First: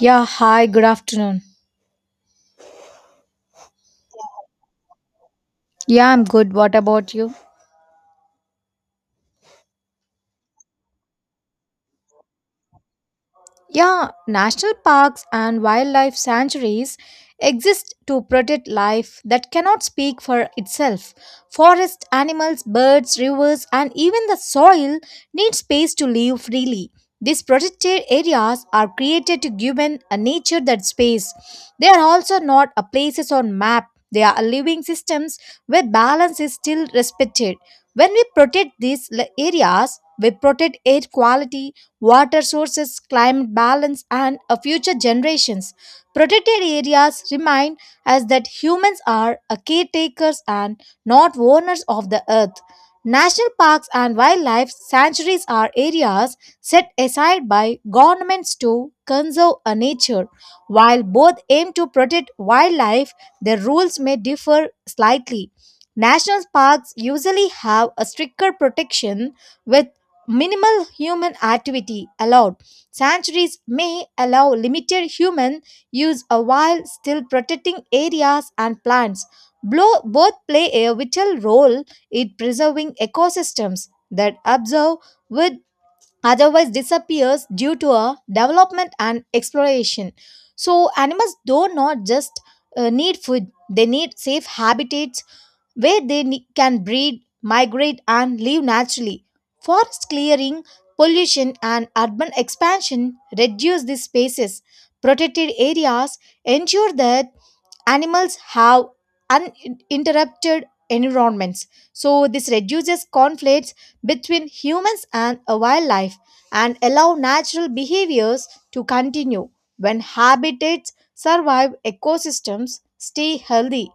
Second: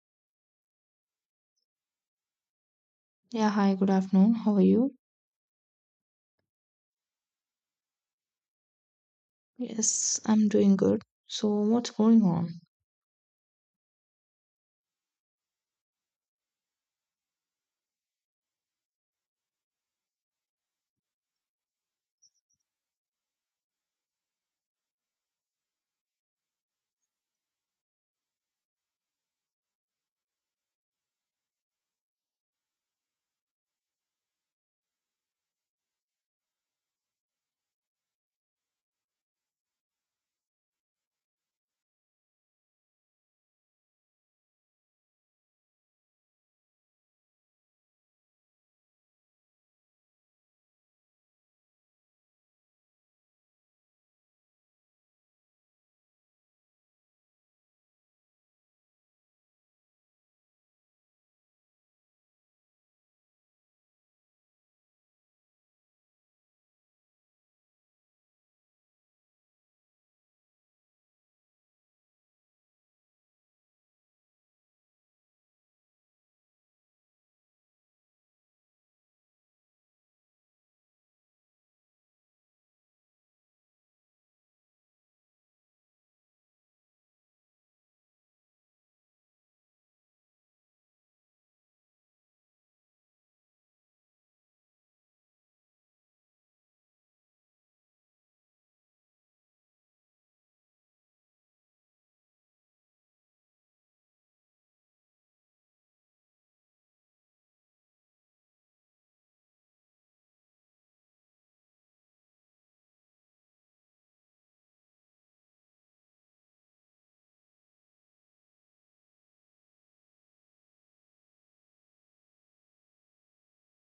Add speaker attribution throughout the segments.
Speaker 1: Yeah, hi, good afternoon.
Speaker 2: Yeah, hi, good afternoon. How are you?
Speaker 1: Yeah, I'm good. What about you?
Speaker 2: Yes, I'm doing good. So, what's going on?
Speaker 1: Yeah, national parks and wildlife sanctuaries exist to protect life that cannot speak for itself. Forest animals, birds, rivers, and even the soil need space to live freely. These protected areas are created to give a nature that space. They are also not a places on map. They are living systems where balance is still respected. When we protect these areas, we protect air quality, water sources, climate balance, and future generations. Protected areas remind us that humans are caretakers and not owners of the earth. National parks and wildlife sanctuaries are areas set aside by governments to conserve a nature. While both aim to protect wildlife, their rules may differ slightly. National parks usually have a stricter protection with minimal human activity allowed. Sanctuaries may allow limited human use a while still protecting areas and plants. Both play a vital role in preserving ecosystems that observe would otherwise disappear due to a development and exploration. So animals do not just need food; they need safe habitats where they can breed, migrate, and live naturally. Forest clearing, pollution, and urban expansion reduce these spaces. Protected areas ensure that animals have uninterrupted environments, so this reduces conflicts between humans and a wildlife and allow natural behaviors to continue. When habitats survive, ecosystems stay healthy.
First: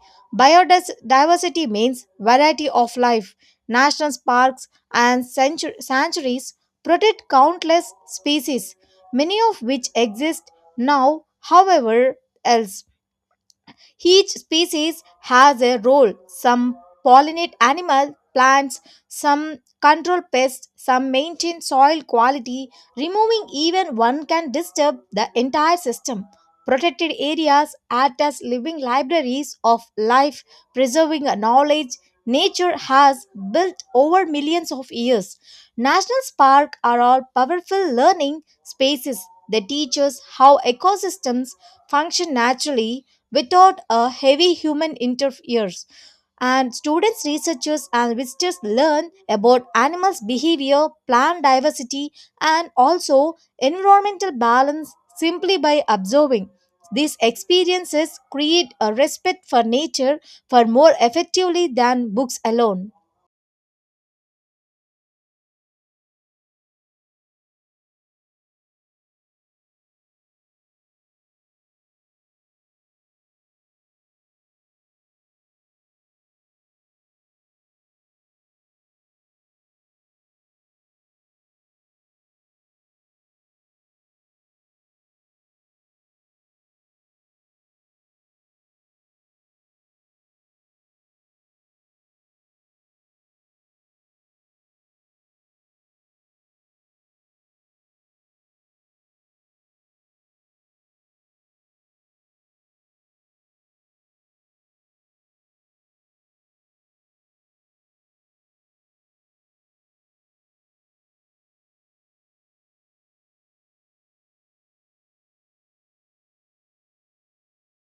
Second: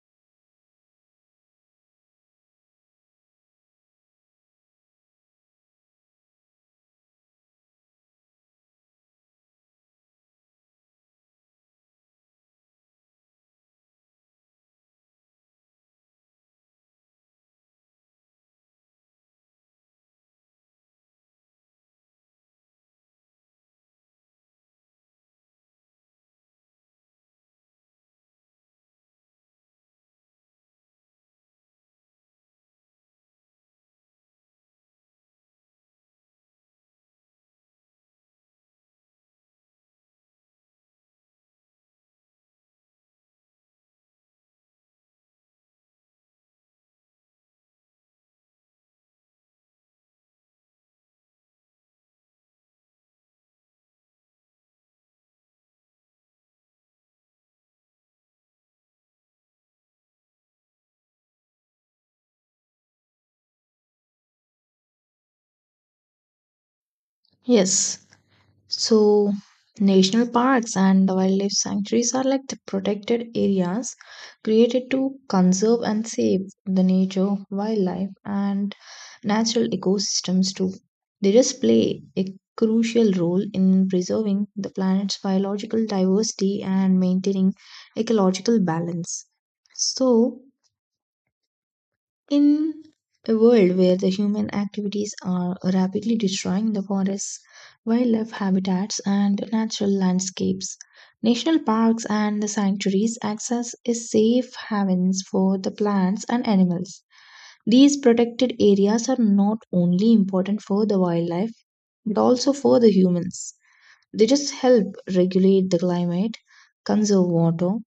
Speaker 1: Biodiversity means variety of life. National parks and sanctuaries protect countless species, many of which exist now however else. Each species has a role. Some pollinate animals, plants, some control pests, some maintain soil quality. Removing even one can disturb the entire system. Protected areas act as living libraries of life, preserving a knowledge nature has built over millions of years. National parks are all powerful learning spaces. They teach us how ecosystems function naturally without a heavy human interference. And students, researchers, and visitors learn about animals' behavior, plant diversity, and also environmental balance simply by observing. These experiences create a respect for nature for more effectively than books alone.
Speaker 2: Yes, so national parks and wildlife sanctuaries are like the protected areas created to conserve and save the nature, wildlife, and natural ecosystems too. They just play a crucial role in preserving the planet's biological diversity and maintaining ecological balance. So, in a world where the human activities are rapidly destroying the forests, wildlife habitats, and natural landscapes, national parks and the sanctuaries act as a safe havens for the plants and animals. These protected areas are not only important for the wildlife but also for the humans. They just help regulate the climate, conserve water,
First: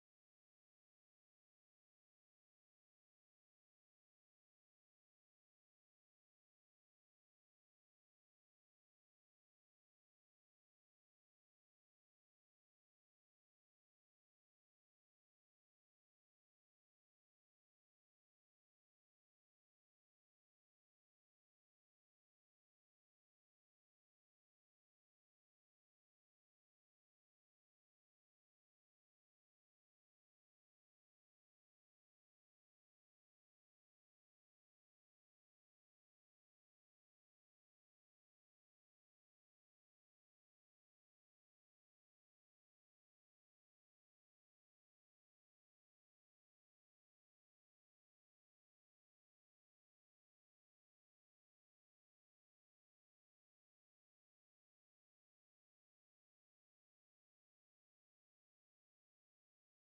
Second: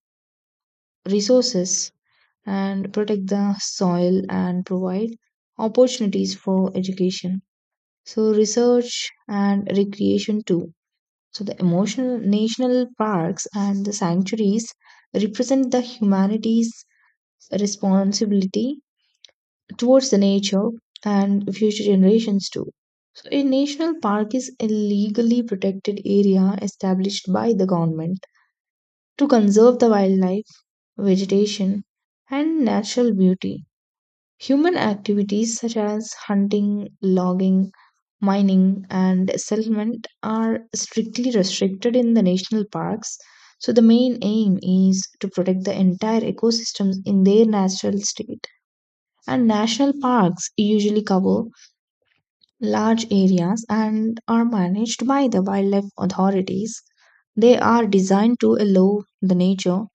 Speaker 2: resources, and protect the soil and provide opportunities for education. So research and recreation too. So the emotional national parks and the sanctuaries represent the humanity's responsibility towards the nature and future generations too. So a national park is a legally protected area established by the government to conserve the wildlife, vegetation, and natural beauty. Human activities such as hunting, logging, mining, and settlement are strictly restricted in the national parks. So, the main aim is to protect the entire ecosystems in their natural state. And national parks usually cover large areas and are managed by the wildlife authorities. They are designed to allow the nature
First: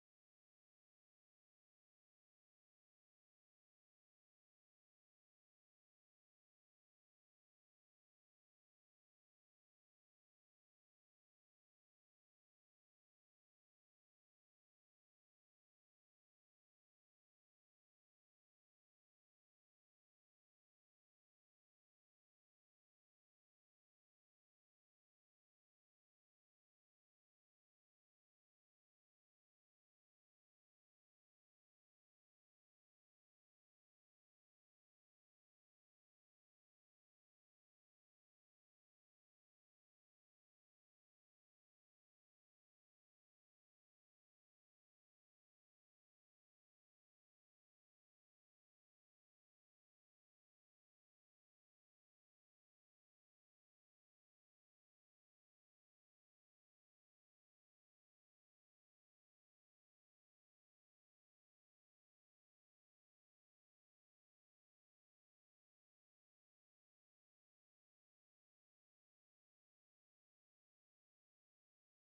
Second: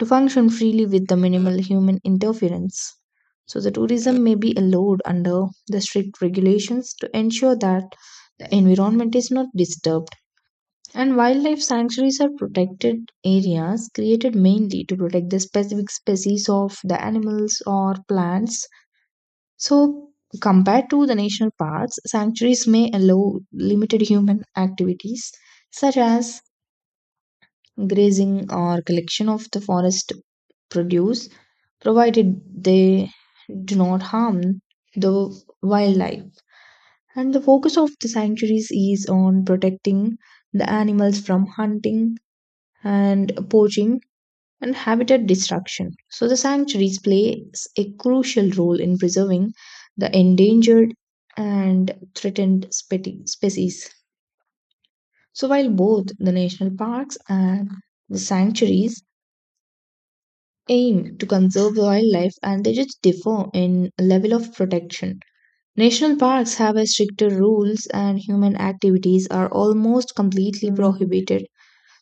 Speaker 2: to function freely with the minimal human interference. So, the tourism may be allowed under the strict regulations to ensure that the environment is not disturbed. And wildlife sanctuaries are protected areas created mainly to protect the specific species of the animals or plants. So, compared to the national parks, sanctuaries may allow limited human activities such as grazing or collection of the forest produce, provided they do not harm the wildlife. And the focus of the sanctuaries is on protecting the animals from hunting and poaching and habitat destruction. So the sanctuaries play a crucial role in preserving the endangered and threatened species. So while both the national parks and the sanctuaries aim to conserve wildlife and they just differ in level of protection. National parks have a stricter rules and human activities are almost completely prohibited.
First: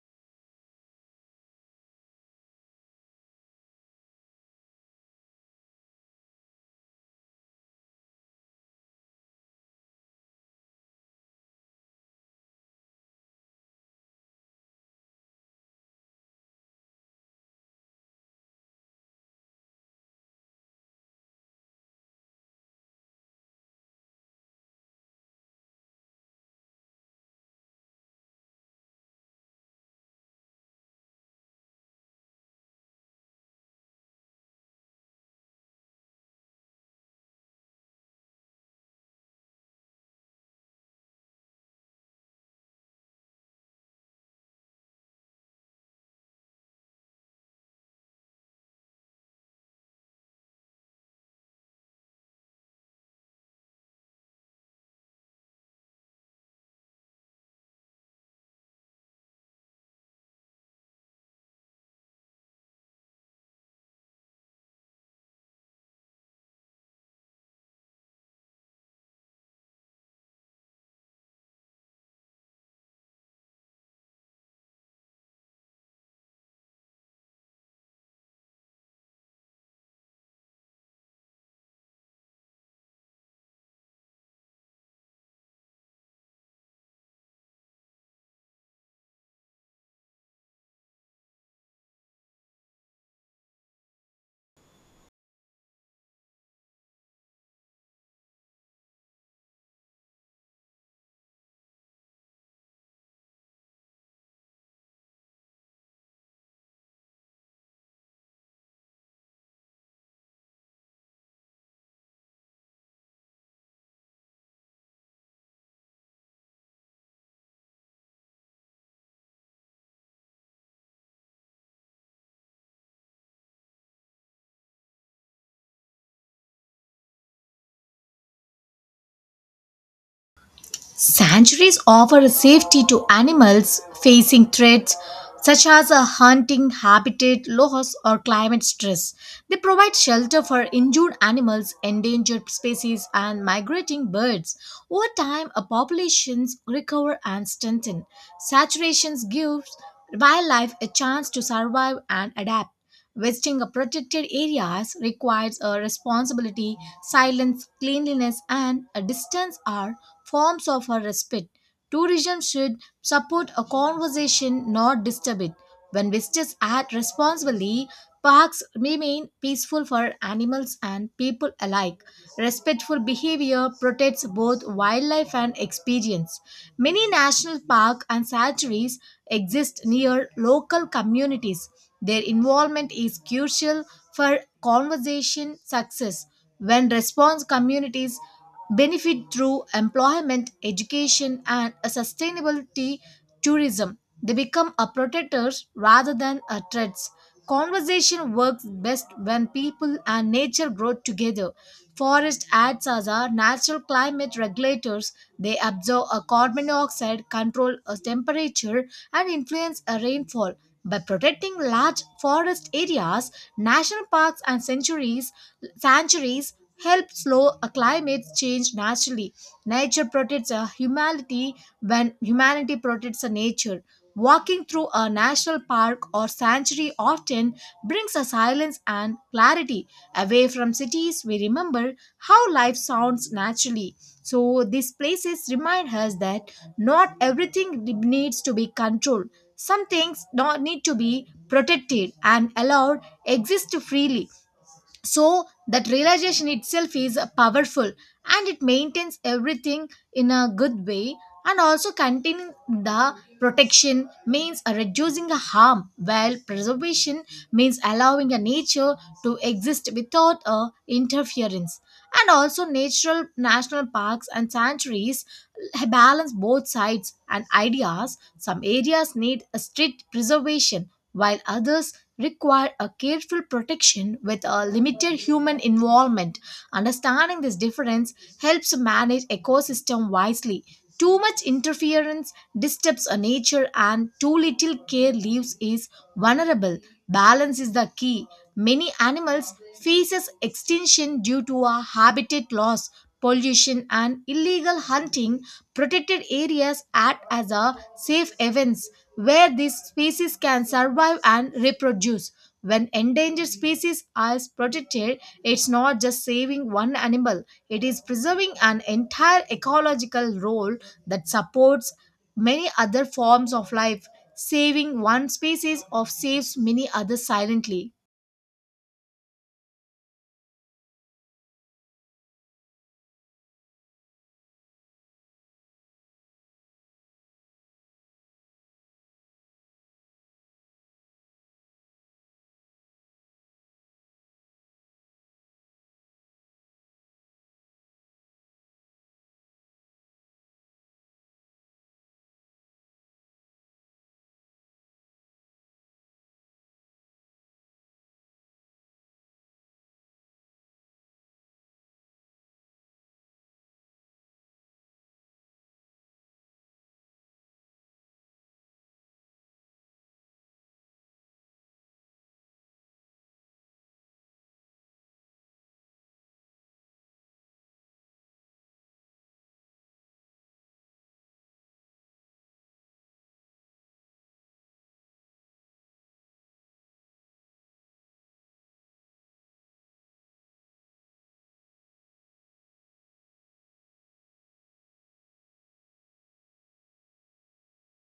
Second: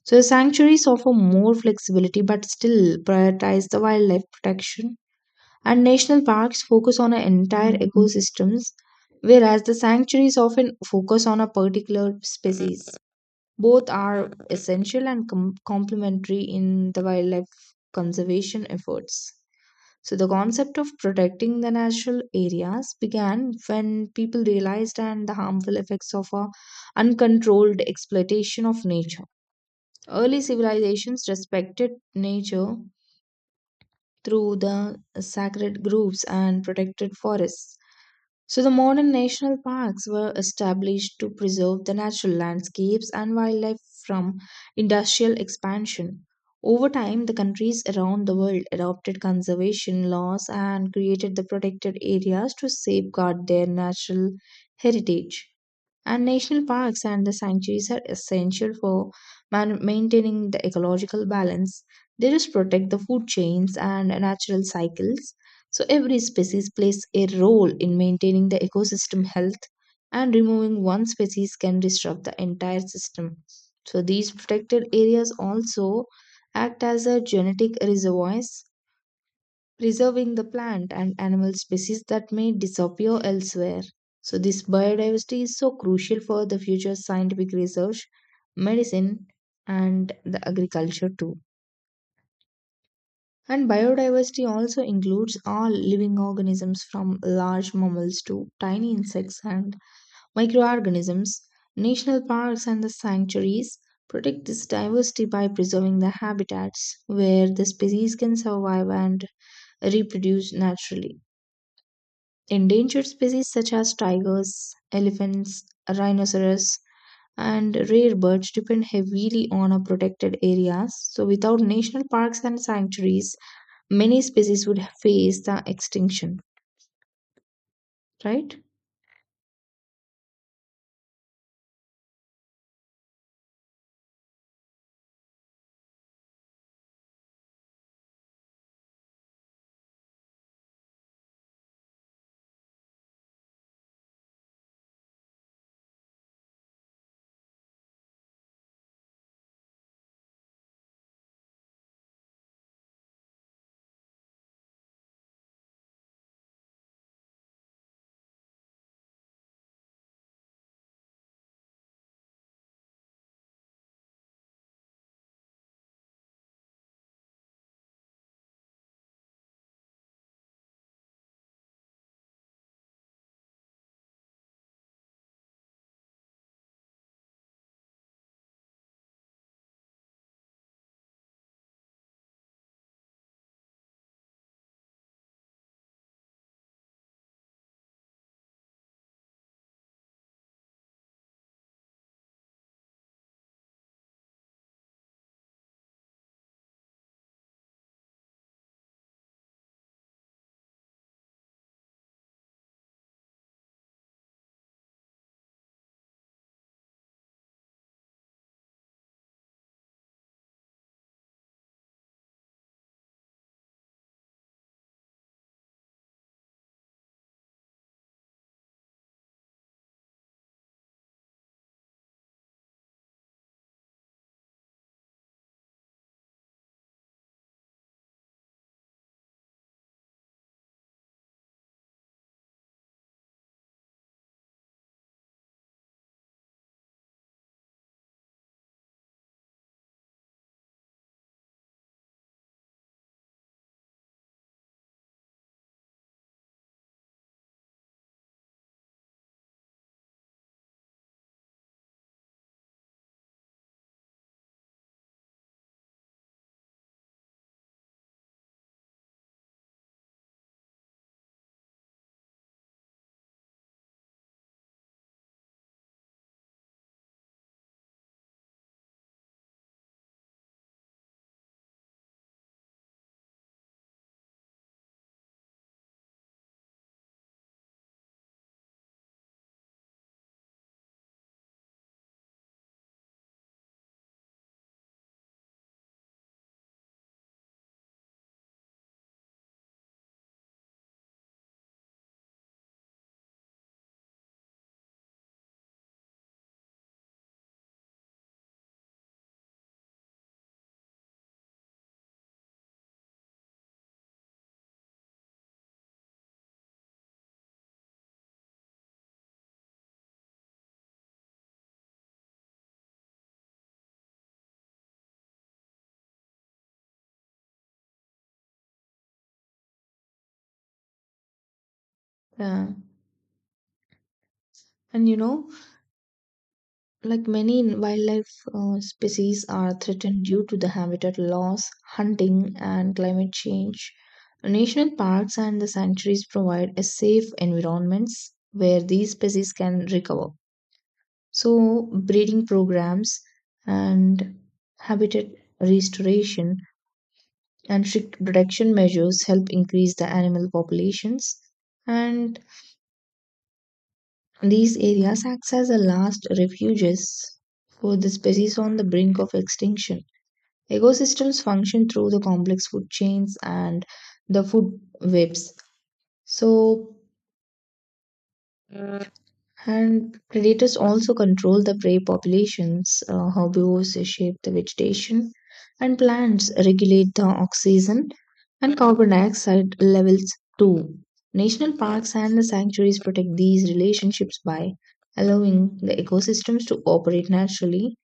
Speaker 2: So the sanctuaries offer more flexibility but still prioritize the wildlife protection. And national parks focus on an entire ecosystems whereas the sanctuaries often focus on a particular species. Both are essential and complementary in the wildlife conservation efforts. So the concept of protecting the natural areas began when people realized and the harmful effects of a uncontrolled exploitation of nature. Early civilizations respected nature through the sacred groves and protected forests. So, the modern national parks were established to preserve the natural landscapes and wildlife from industrial expansion. Over time, the countries around the world adopted conservation laws and created the protected areas to safeguard their natural heritage. And national parks and the sanctuaries are essential for maintaining the ecological balance. They just protect the food chains and natural cycles. So every species plays a role in maintaining the ecosystem health, and removing one species can disrupt the entire system. So these protected areas also act as a genetic reservoirs, preserving the plant and animal species that may disappear elsewhere. So this biodiversity is so crucial for the future scientific research, medicine, and the agriculture too. And biodiversity also includes all living organisms from large mammals to tiny insects and microorganisms. National parks and the sanctuaries protect this diversity by preserving the habitats where the species can survive and reproduce naturally. Endangered species such as tigers, elephants, rhinoceros, and rare birds depend heavily on our protected areas. So, without national parks and sanctuaries, many species would face the extinction, right?
Speaker 1: Sanctuaries offer safety to animals facing threats such as a hunting habitat loss or climate stress. They provide shelter for injured animals, endangered species, and migrating birds. Over time, a populations recover and strengthen. Saturations gives wildlife a chance to survive and adapt. Visiting a protected areas requires a responsibility. Silence, cleanliness, and a distance are forms of a respite. Tourism should support a conversation, not disturb it. When visitors act responsibly, parks remain peaceful for animals and people alike. Respectful behavior protects both wildlife and experience. Many national parks and sanctuaries exist near local communities. Their involvement is crucial for conservation success. When response communities benefit through employment, education, and a sustainability tourism, they become a protectors rather than a threats. Conversation works best when people and nature grow together. Forest acts as our natural climate regulators. They absorb a carbon dioxide, control a temperature, and influence a rainfall. By protecting large forest areas, national parks and sanctuaries, sanctuaries help slow a climate change naturally. Nature protects a humanity when humanity protects a nature. Walking through a national park or sanctuary often brings a silence and clarity away from cities. We remember how life sounds naturally. So these places remind us that not everything needs to be controlled. Some things don't need to be protected and allowed exist freely, so that realization itself is powerful and it maintains everything in a good way. And also containing the protection means reducing the harm, while preservation means allowing a nature to exist without a interference. And also natural national parks and sanctuaries balance both sides and ideas. Some areas need a strict preservation, while others require a careful protection with a limited human involvement. Understanding this difference helps manage ecosystem wisely. Too much interference disturbs a nature, and too little care leaves is vulnerable. Balance is the key. Many animals faces extinction due to a habitat loss, pollution, and illegal hunting. Protected areas act as a safe havens where these species can survive and reproduce. When endangered species are protected, it's not just saving one animal, it is preserving an entire ecological role that supports many other forms of life. Saving one species of saves many others silently.
Speaker 2: Yeah. And you know, like many wildlife species are threatened due to the habitat loss, hunting and climate change. National parks and the sanctuaries provide a safe environments where these species can recover, so breeding programs and habitat restoration and strict protection measures help increase the animal populations, and these areas act as the last refuges for the species on the brink of extinction. Ecosystems function through the complex food chains and the food webs. So, and predators also control the prey populations. Herbivores shape the vegetation, and plants regulate the oxygen and carbon dioxide levels too. National parks and the sanctuaries protect these relationships by allowing the ecosystems to operate naturally.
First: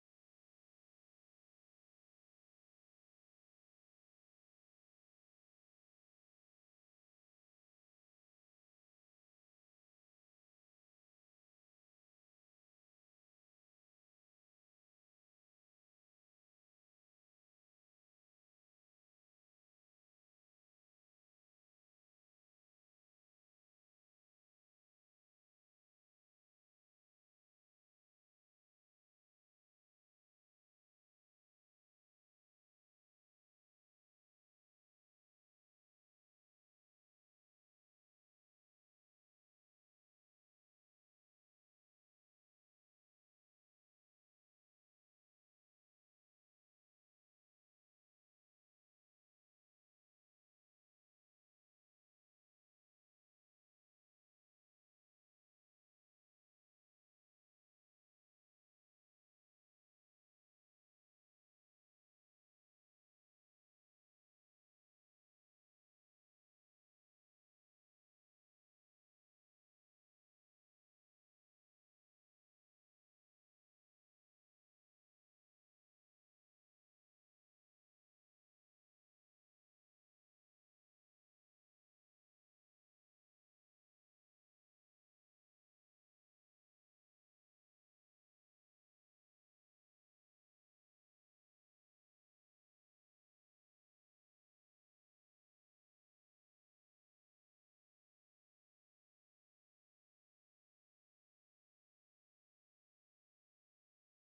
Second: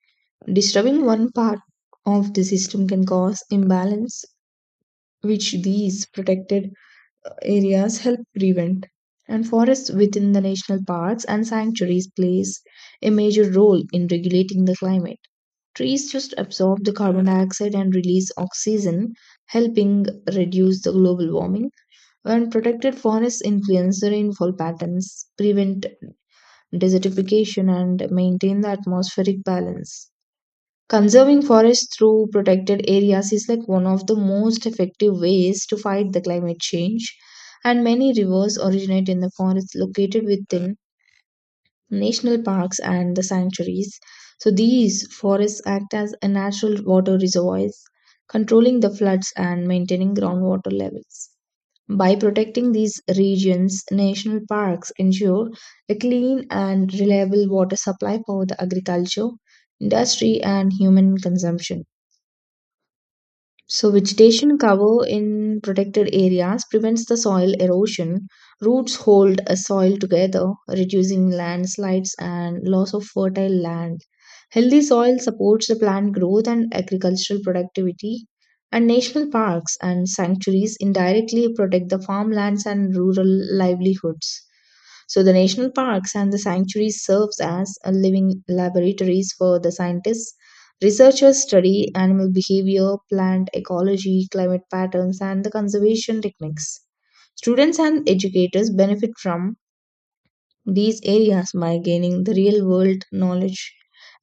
Speaker 2: Disturbing one part of the system can cause imbalance, which these protected areas help prevent. And forests within the national parks and sanctuaries plays a major role in regulating the climate. Trees just absorb the carbon dioxide and release oxygen, helping reduce the global warming. When protected forests influence the rainfall patterns, prevent desertification, and maintain the atmospheric balance. Conserving forests through protected areas is like one of the most effective ways to fight the climate change. And many rivers originate in the forests located within national parks and the sanctuaries. So these forests act as a natural water reservoirs, controlling the floods and maintaining groundwater levels. By protecting these regions, national parks ensure a clean and reliable water supply for the agriculture, industry, and human consumption. So vegetation cover in protected areas prevents the soil erosion. Roots hold a soil together, reducing landslides and loss of fertile land. Healthy soil supports the plant growth and agricultural productivity. And national parks and sanctuaries indirectly protect the farmlands and rural livelihoods. So the national parks and the sanctuaries serves as a living laboratories for the scientists. Researchers study animal behavior, plant ecology, climate patterns, and the conservation techniques. Students and educators benefit from these areas by gaining the real world knowledge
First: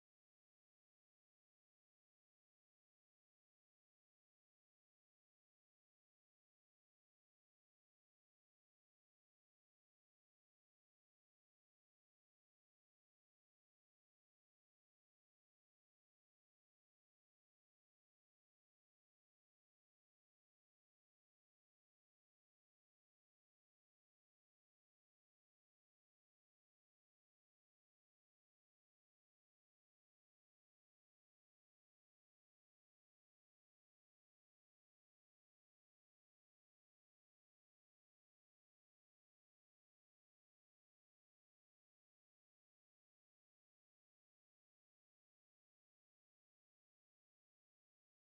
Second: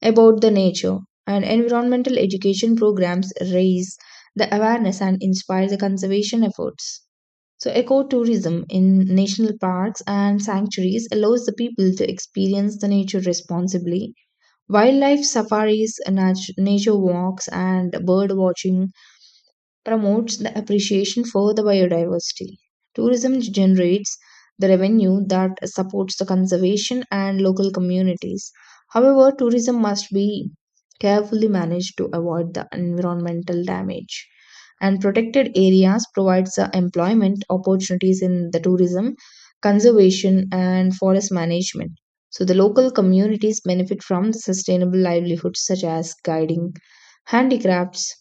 Speaker 2: about the nature, and environmental education programs raise the awareness and inspire the conservation efforts. So, ecotourism in national parks and sanctuaries allows the people to experience the nature responsibly. Wildlife safaris, nature walks, and bird watching promotes the appreciation for the biodiversity. Tourism generates the revenue that supports the conservation and local communities. However, tourism must be carefully managed to avoid the environmental damage. And protected areas provides the employment opportunities in the tourism, conservation, and forest management. So the local communities benefit from the sustainable livelihoods such as guiding, handicrafts,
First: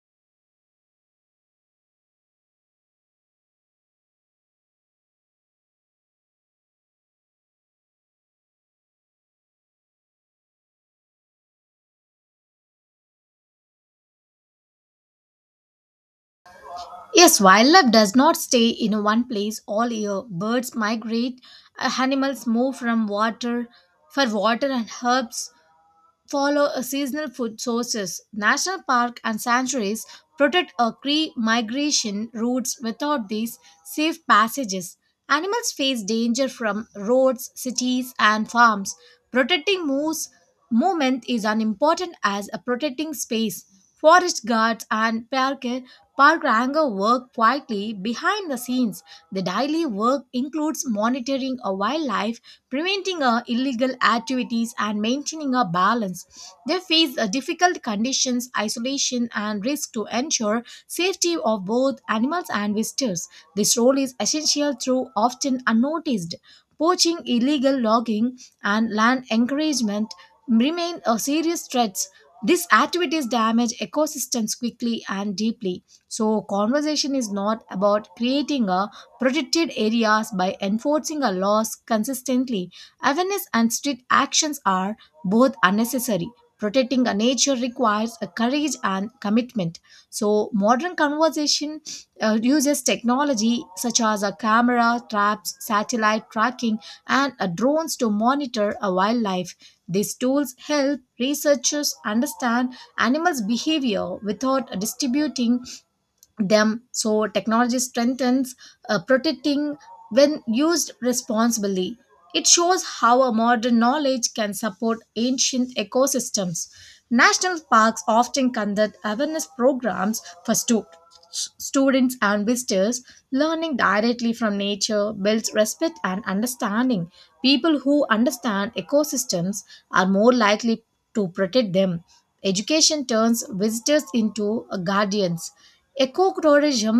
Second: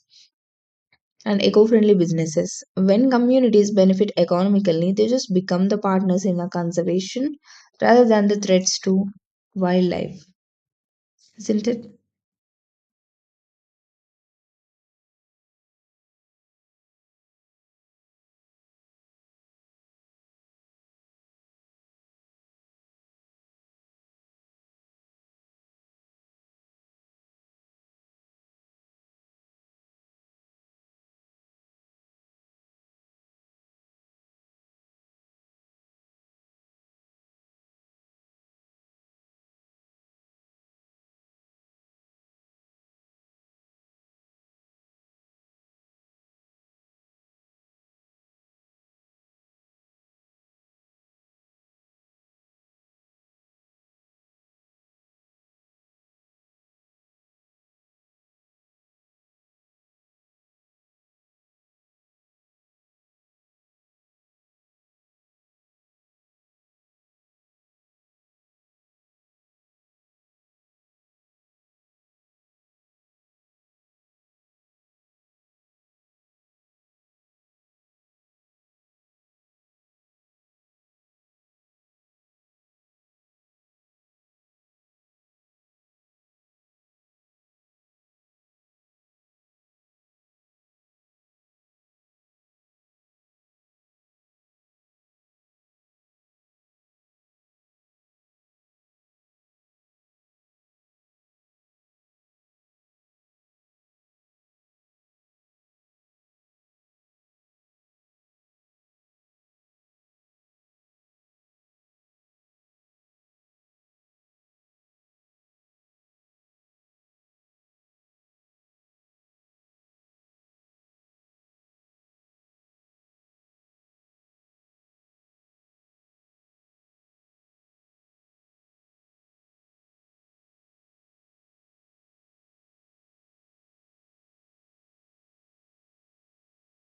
Speaker 2: and eco friendly businesses. When communities benefit economically, they just become the partners in the conservation rather than the threats to wildlife, isn't it?
Speaker 1: Yes, wildlife does not stay in one place all year. Birds migrate, animals move from water for water, and herbs follow a seasonal food sources. National park and sanctuaries protect a key migration routes without these safe passages. Animals face danger from roads, cities, and farms. Protecting moose movement is as important as a protecting space. Forest guards and park ranger work quietly behind the scenes. The daily work includes monitoring a wildlife, preventing illegal activities, and maintaining a balance. They face difficult conditions, isolation, and risk to ensure safety of both animals and visitors. This role is essential through often unnoticed. Poaching, illegal logging, and land encouragement remain serious threats. These activities damage ecosystems quickly and deeply. So conversation is not about creating a protected areas by enforcing our laws consistently. Awareness and strict actions are both unnecessary. Protecting our nature requires a courage and commitment. So modern conversation uses technology such as a camera, traps, satellite tracking, and drones to monitor a wildlife. These tools help researchers understand animals' behavior without distributing them. So technology strengthens protecting when used responsibly. It shows how a modern knowledge can support ancient ecosystems. National parks often conduct awareness programs for students and visitors. Learning directly from nature builds respect and understanding. People who understand ecosystems are more likely to protect them. Education turns visitors into guardians. Eco tourism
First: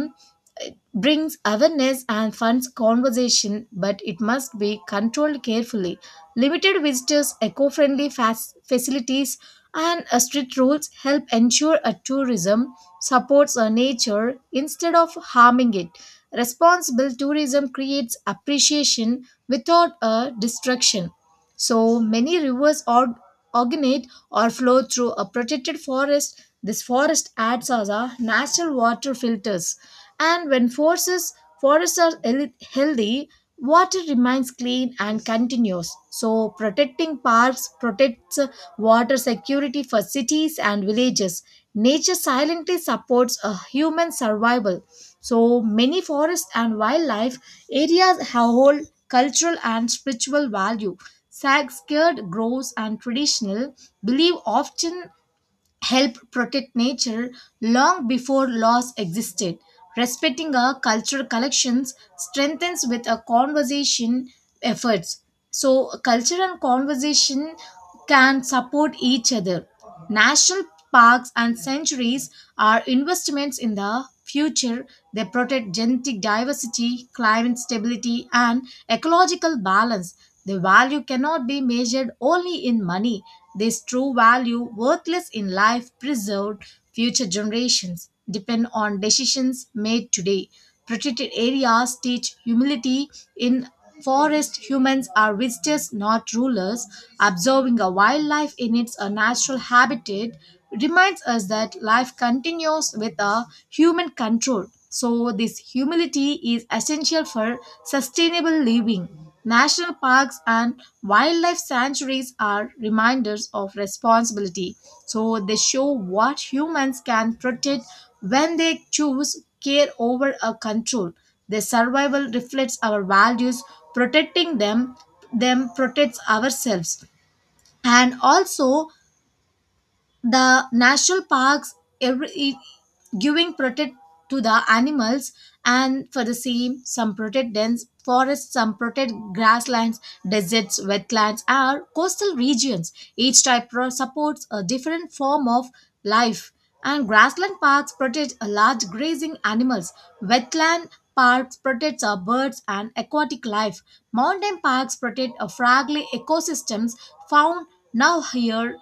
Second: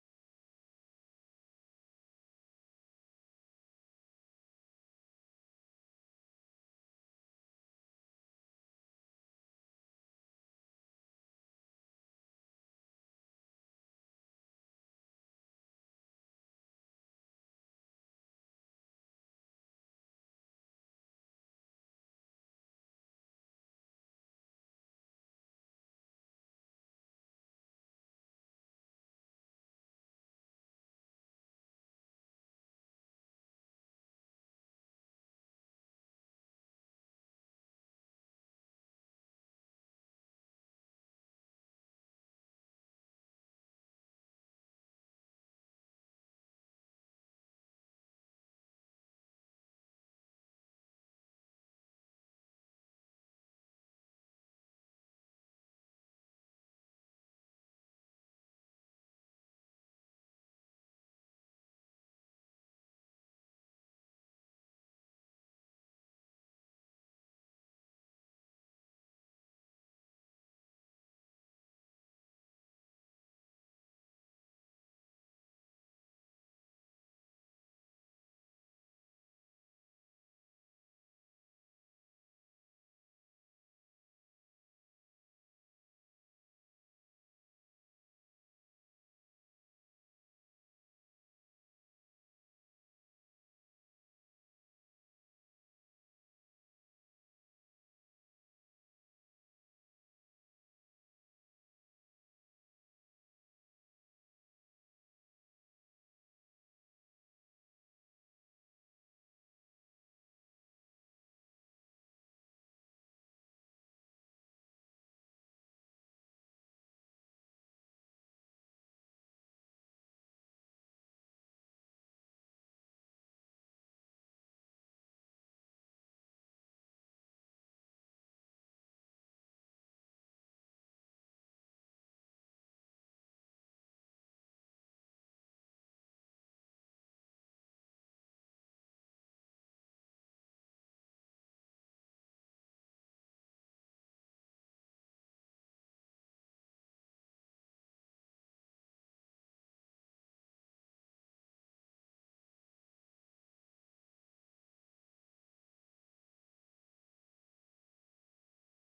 Speaker 1: brings awareness and funds conversation, but it must be controlled carefully. Limited visitors, eco friendly facilities, and strict rules help ensure a tourism supports nature instead of harming it. Responsible tourism creates appreciation without a destruction. So many rivers or originate or flow through a protected forest. This forest acts as a natural water filters, and when forests are healthy, water remains clean and continuous. So protecting parks protects water security for cities and villages. Nature silently supports a human survival. So many forests and wildlife areas have hold cultural and spiritual value. Sag scared grows and traditional belief often helped protect nature long before laws existed. Respecting our cultural collections strengthens with a conversation efforts. So culture and conversation can support each other. National parks and sanctuaries are investments in the future. They protect genetic diversity, climate stability, and ecological balance. The value cannot be measured only in money. This true value, worthless in life preserved, future generations depend on decisions made today. Protected areas teach humility. In forest, humans are visitors, not rulers. Observing a wildlife in its natural habitat reminds us that life continues with a human control. So this humility is essential for sustainable living. National parks and wildlife sanctuaries are reminders of responsibility, so they show what humans can protect when they choose care over a control. Their survival reflects our values, protecting them protects ourselves. And also, the national parks every i- giving protect to the animals, and for the same, some protect dense forests, some protect grasslands, deserts, wetlands, are coastal regions. Each type supports a different form of life. And grassland parks protect a large grazing animals, wetland parks protect our birds and aquatic life, mountain parks protect a fragile ecosystems found now here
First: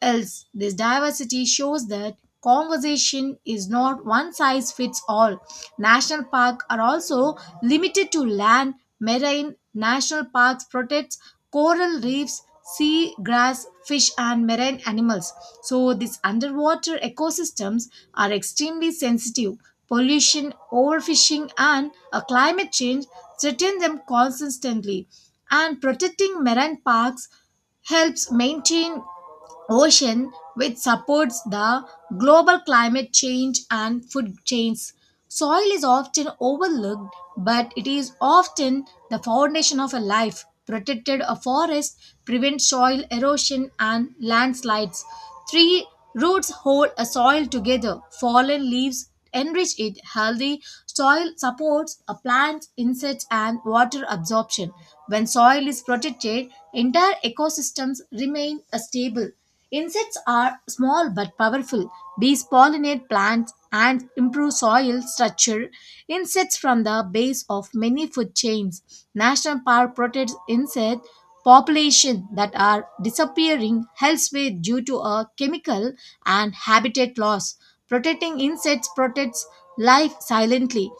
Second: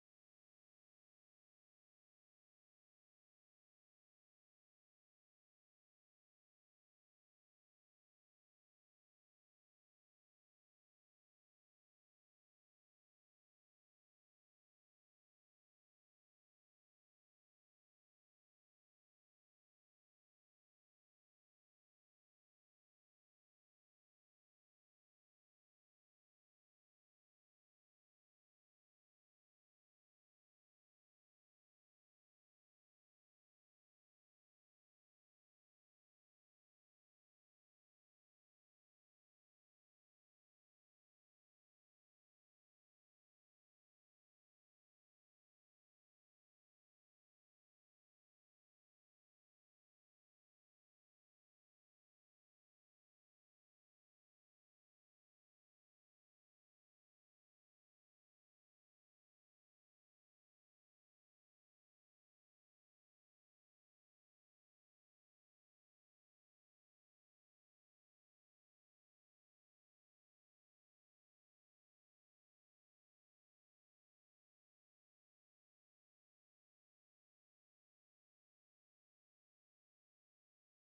Speaker 1: else. This diversity shows that conversation is not one size fits all. National parks are also limited to land. Marine national parks protects coral reefs, sea grass, fish, and marine animals. So these underwater ecosystems are extremely sensitive. Pollution, overfishing, and climate change threaten them consistently, and protecting marine parks helps maintain ocean, which supports the global climate change and food chains. Soil is often overlooked, but it is often the foundation of a life. Protected a forest prevents soil erosion and landslides. Tree roots hold a soil together. Fallen leaves enrich it. Healthy soil supports a plant's insects and water absorption. When soil is protected, entire ecosystems remain a stable. Insects are small but powerful. Bees pollinate plants and improve soil structure. Insects from the base of many food chains. National Park protects insect population that are disappearing elsewhere due to a chemical and habitat loss. Protecting insects protects life silently.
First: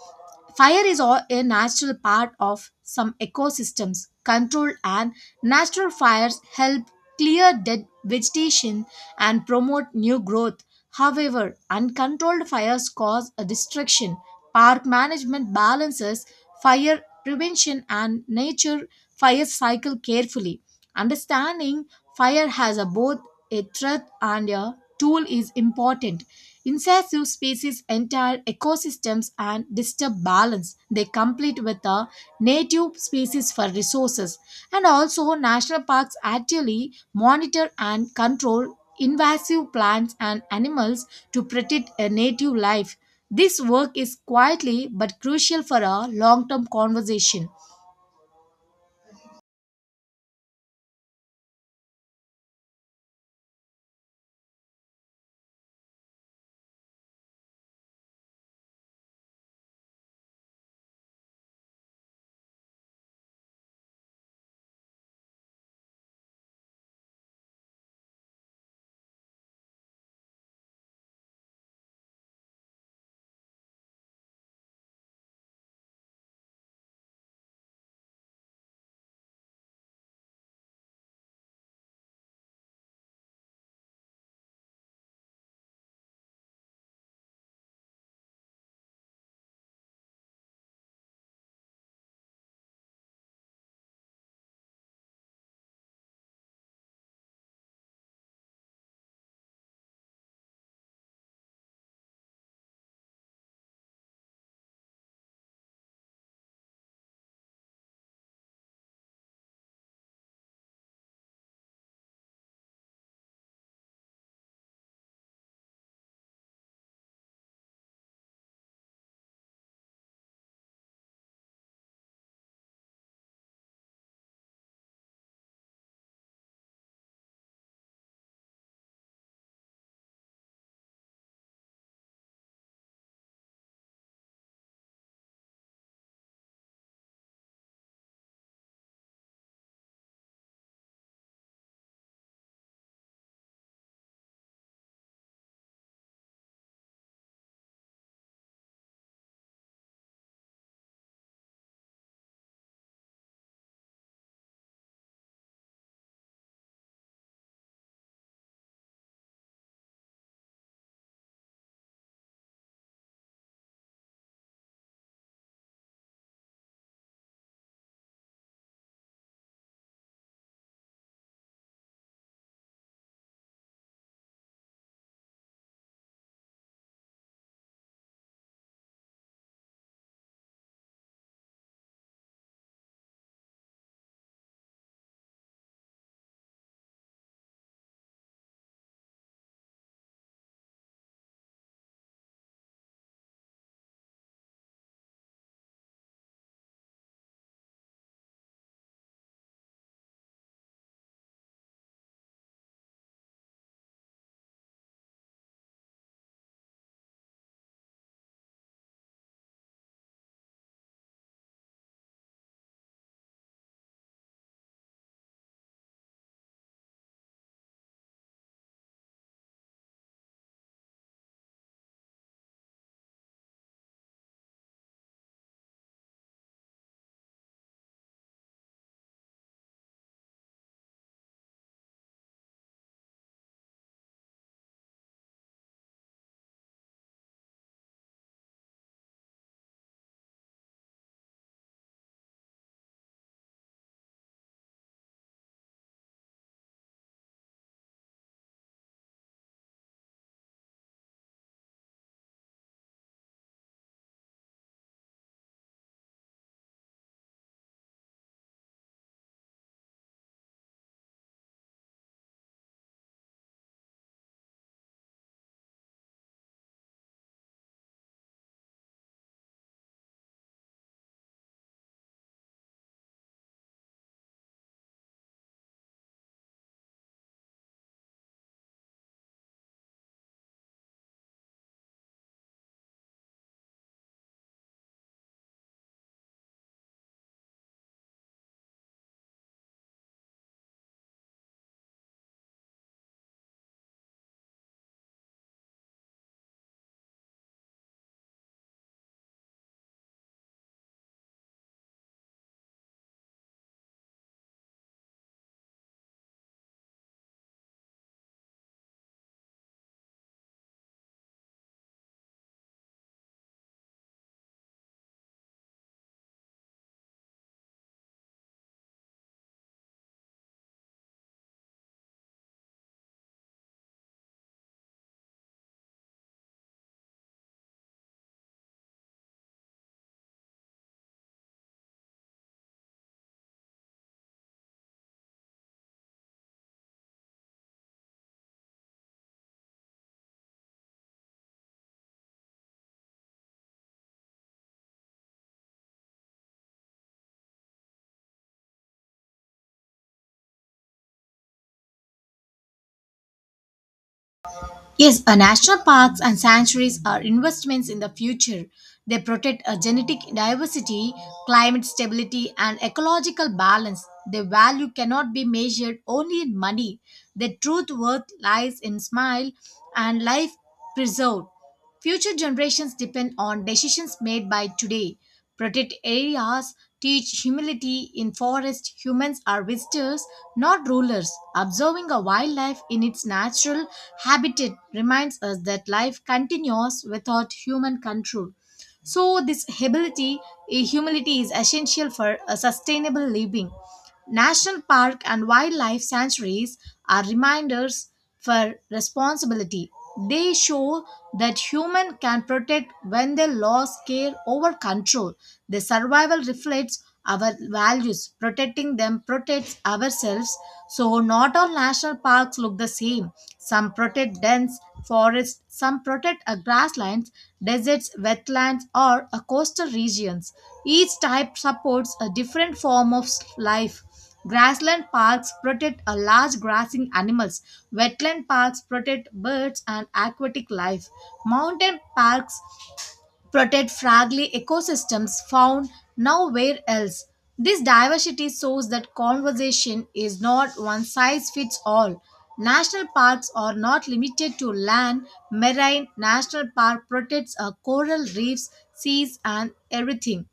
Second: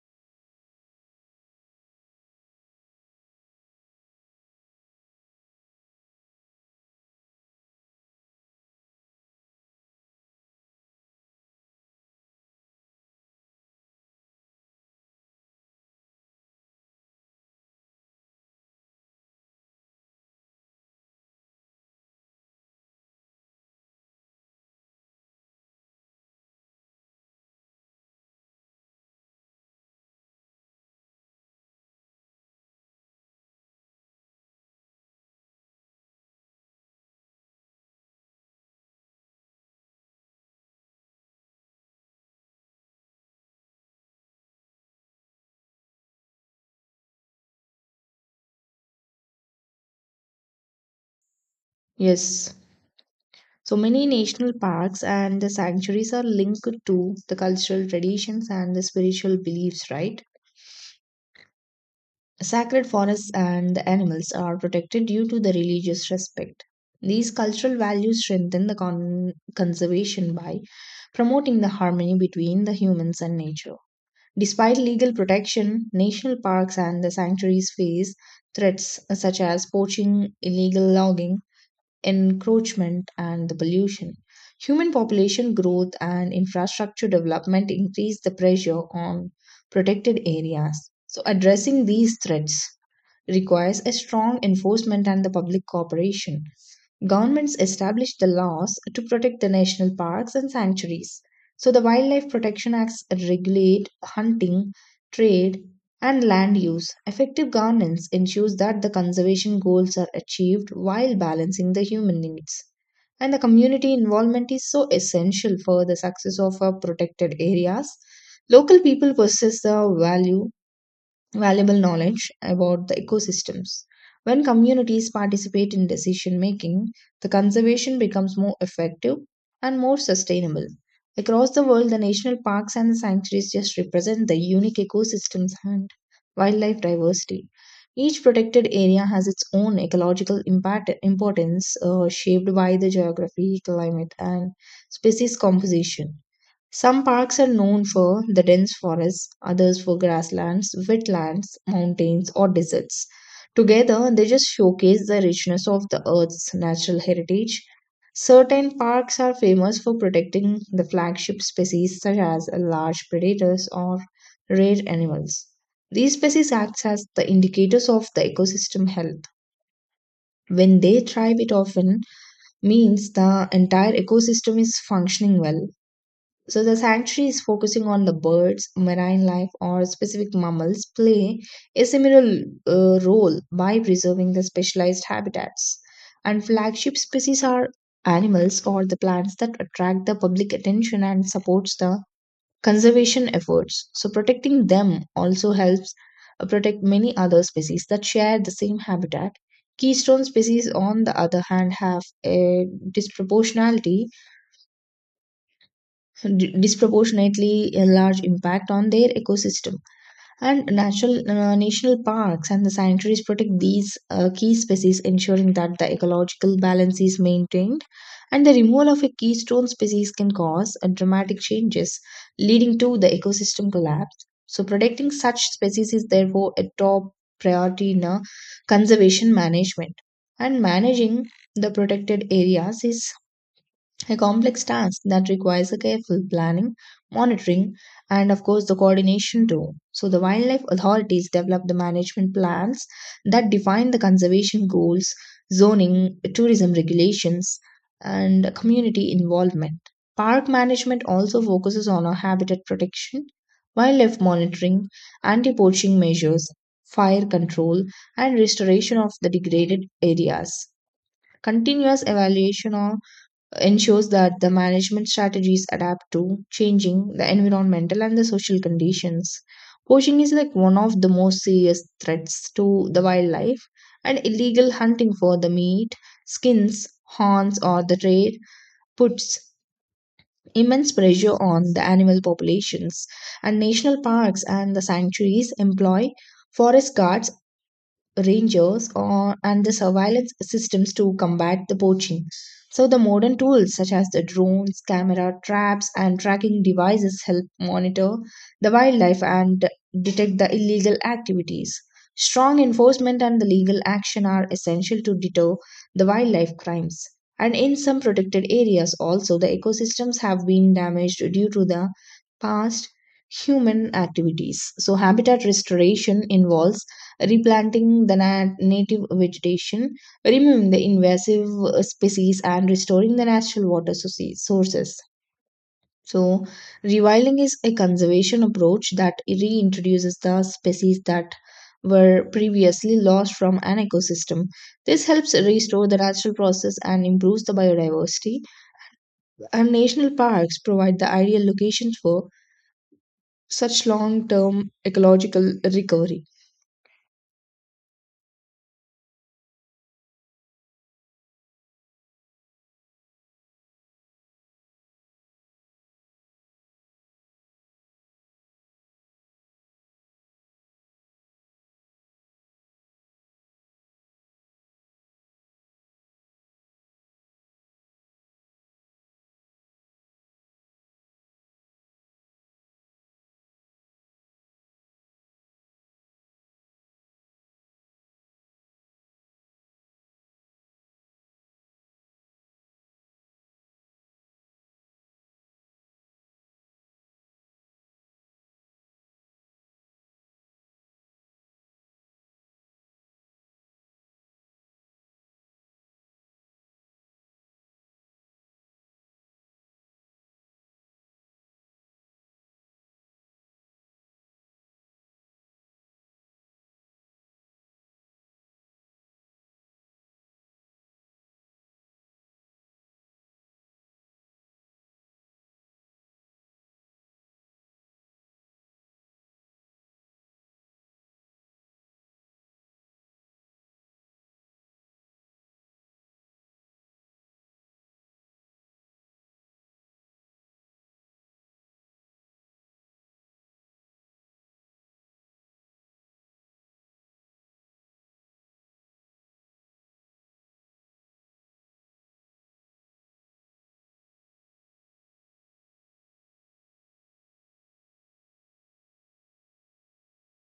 Speaker 1: Fire is all a natural part of some ecosystems. Controlled and natural fires help clear dead vegetation and promote new growth. However, uncontrolled fires cause a destruction. Park management balances fire prevention and nature fire cycle carefully. Understanding fire has a both a threat and a tool is important. Invasive species entire ecosystems and disturb balance. They compete with the native species for resources. And also, national parks actually monitor and control invasive plants and animals to protect a native life. This work is quietly but crucial for a long term conservation.
Speaker 2: Yes. So many national parks and the sanctuaries are linked to the cultural traditions and the spiritual beliefs, right? Sacred forests and the animals are protected due to the religious respect. These cultural values strengthen the conservation by promoting the harmony between the humans and nature. Despite legal protection, national parks and the sanctuaries face threats such as poaching, illegal logging, encroachment, and the pollution. Human population growth and infrastructure development increase the pressure on protected areas. So, addressing these threats requires a strong enforcement and the public cooperation. Governments established the laws to protect the national parks and sanctuaries. So the Wildlife Protection Acts regulate hunting, trade, and land use. Effective governance ensures that the conservation goals are achieved while balancing the human needs. And the community involvement is so essential for the success of our protected areas. Local people possess the value valuable knowledge about the ecosystems. When communities participate in decision making, the conservation becomes more effective and more sustainable. Across the world, the national parks and the sanctuaries just represent the unique ecosystems and wildlife diversity. Each protected area has its own ecological impact, importance shaped by the geography, climate, and species composition. Some parks are known for the dense forests, others for grasslands, wetlands, mountains, or deserts. Together, they just showcase the richness of the Earth's natural heritage. Certain parks are famous for protecting the flagship species, such as large predators or rare animals. These species act as the indicators of the ecosystem health. When they thrive, it often means the entire ecosystem is functioning well, so the sanctuary is focusing on the birds, marine life, or specific mammals play a similar role by preserving the specialized habitats. And flagship species are animals or the plants that attract the public attention and supports the conservation efforts. So protecting them also helps protect many other species that share the same habitat. Keystone species, on the other hand, have a disproportionately a large impact on their ecosystem, and natural national parks and the sanctuaries protect these key species, ensuring that the ecological balance is maintained, and the removal of a keystone species can cause dramatic changes leading to the ecosystem collapse. So protecting such species is therefore a top priority in conservation management. And managing the protected areas is a complex task that requires a careful planning, monitoring, and of course the coordination too. So the wildlife authorities develop the management plans that define the conservation goals, zoning, tourism regulations, and community involvement. Park management also focuses on a habitat protection, wildlife monitoring, anti-poaching measures, fire control, and restoration of the degraded areas. Continuous evaluation of ensures that the management strategies adapt to changing the environmental and the social conditions. Poaching is like one of the most serious threats to the wildlife, and illegal hunting for the meat, skins, horns, or the trade puts immense pressure on the animal populations. And national parks and the sanctuaries employ forest guards, rangers or and the surveillance systems to combat the poaching. So, the modern tools such as the drones, camera traps, and tracking devices help monitor the wildlife and detect the illegal activities. Strong enforcement and the legal action are essential to deter the wildlife crimes. And in some protected areas, also, the ecosystems have been damaged due to the past human activities. So, habitat restoration involves replanting the native vegetation, removing the invasive species, and restoring the natural sources. So, rewilding is a conservation approach that reintroduces the species that were previously lost from an ecosystem. This helps restore the natural process and improves the biodiversity. And national parks provide the ideal locations for such long term ecological recovery.
Speaker 1: Yes, national parks and sanctuaries are investments in the future. They protect a genetic diversity, climate stability, and ecological balance. Their value cannot be measured only in money. Their truth worth lies in smile and life preserved. Future generations depend on decisions made by today. Protect areas, teach humility. In forest, humans are visitors, not rulers. Observing a wildlife in its natural habitat reminds us that life continues without human control. So this ability, humility is essential for a sustainable living. National park and wildlife sanctuaries are reminders for responsibility. They show that human can protect when they lost care over control. Their survival reflects our values. Protecting them protects ourselves. So not all national parks look the same. Some protect dense forests, some protect grasslands, deserts, wetlands, or coastal regions. Each type supports a different form of life. Grassland parks protect a large grazing animals. Wetland parks protect birds and aquatic life. Mountain parks protect fragile ecosystems found nowhere else. This diversity shows that conservation is not one size fits all. National parks are not limited to land. Marine national park protects coral reefs, seas, and everything.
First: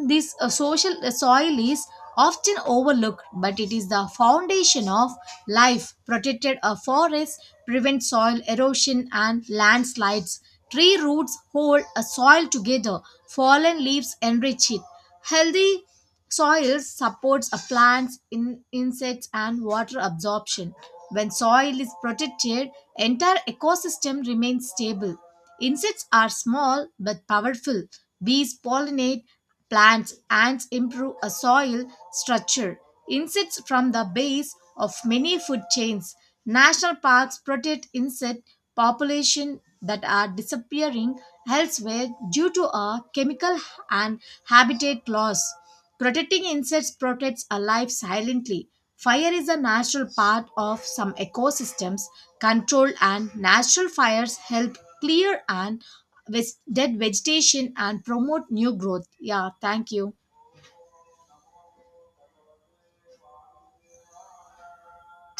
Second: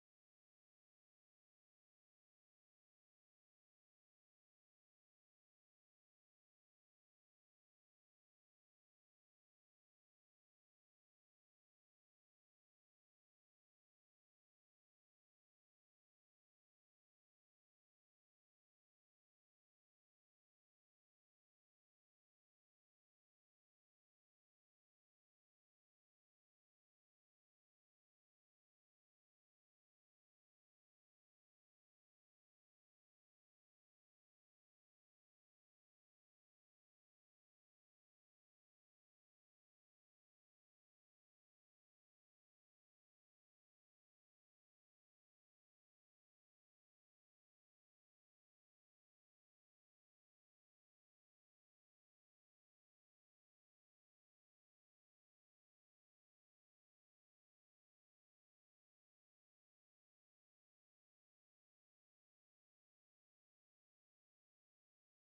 Speaker 1: And this social soil is often overlooked, but it is the foundation of life. Protected forests prevent soil erosion and landslides. Tree roots hold a soil together. Fallen leaves enrich it. Healthy soil supports a insects, and water absorption. When soil is protected, entire ecosystem remains stable. Insects are small but powerful. Bees pollinate plants, ants improve a soil structure. Insects from the base of many food chains. National parks protect insect population that are disappearing elsewhere due to a chemical and habitat loss. Protecting insects protects a life silently. Fire is a natural part of some ecosystems. Controlled and natural fires help clear and dead vegetation and promote new growth. Yeah, thank you.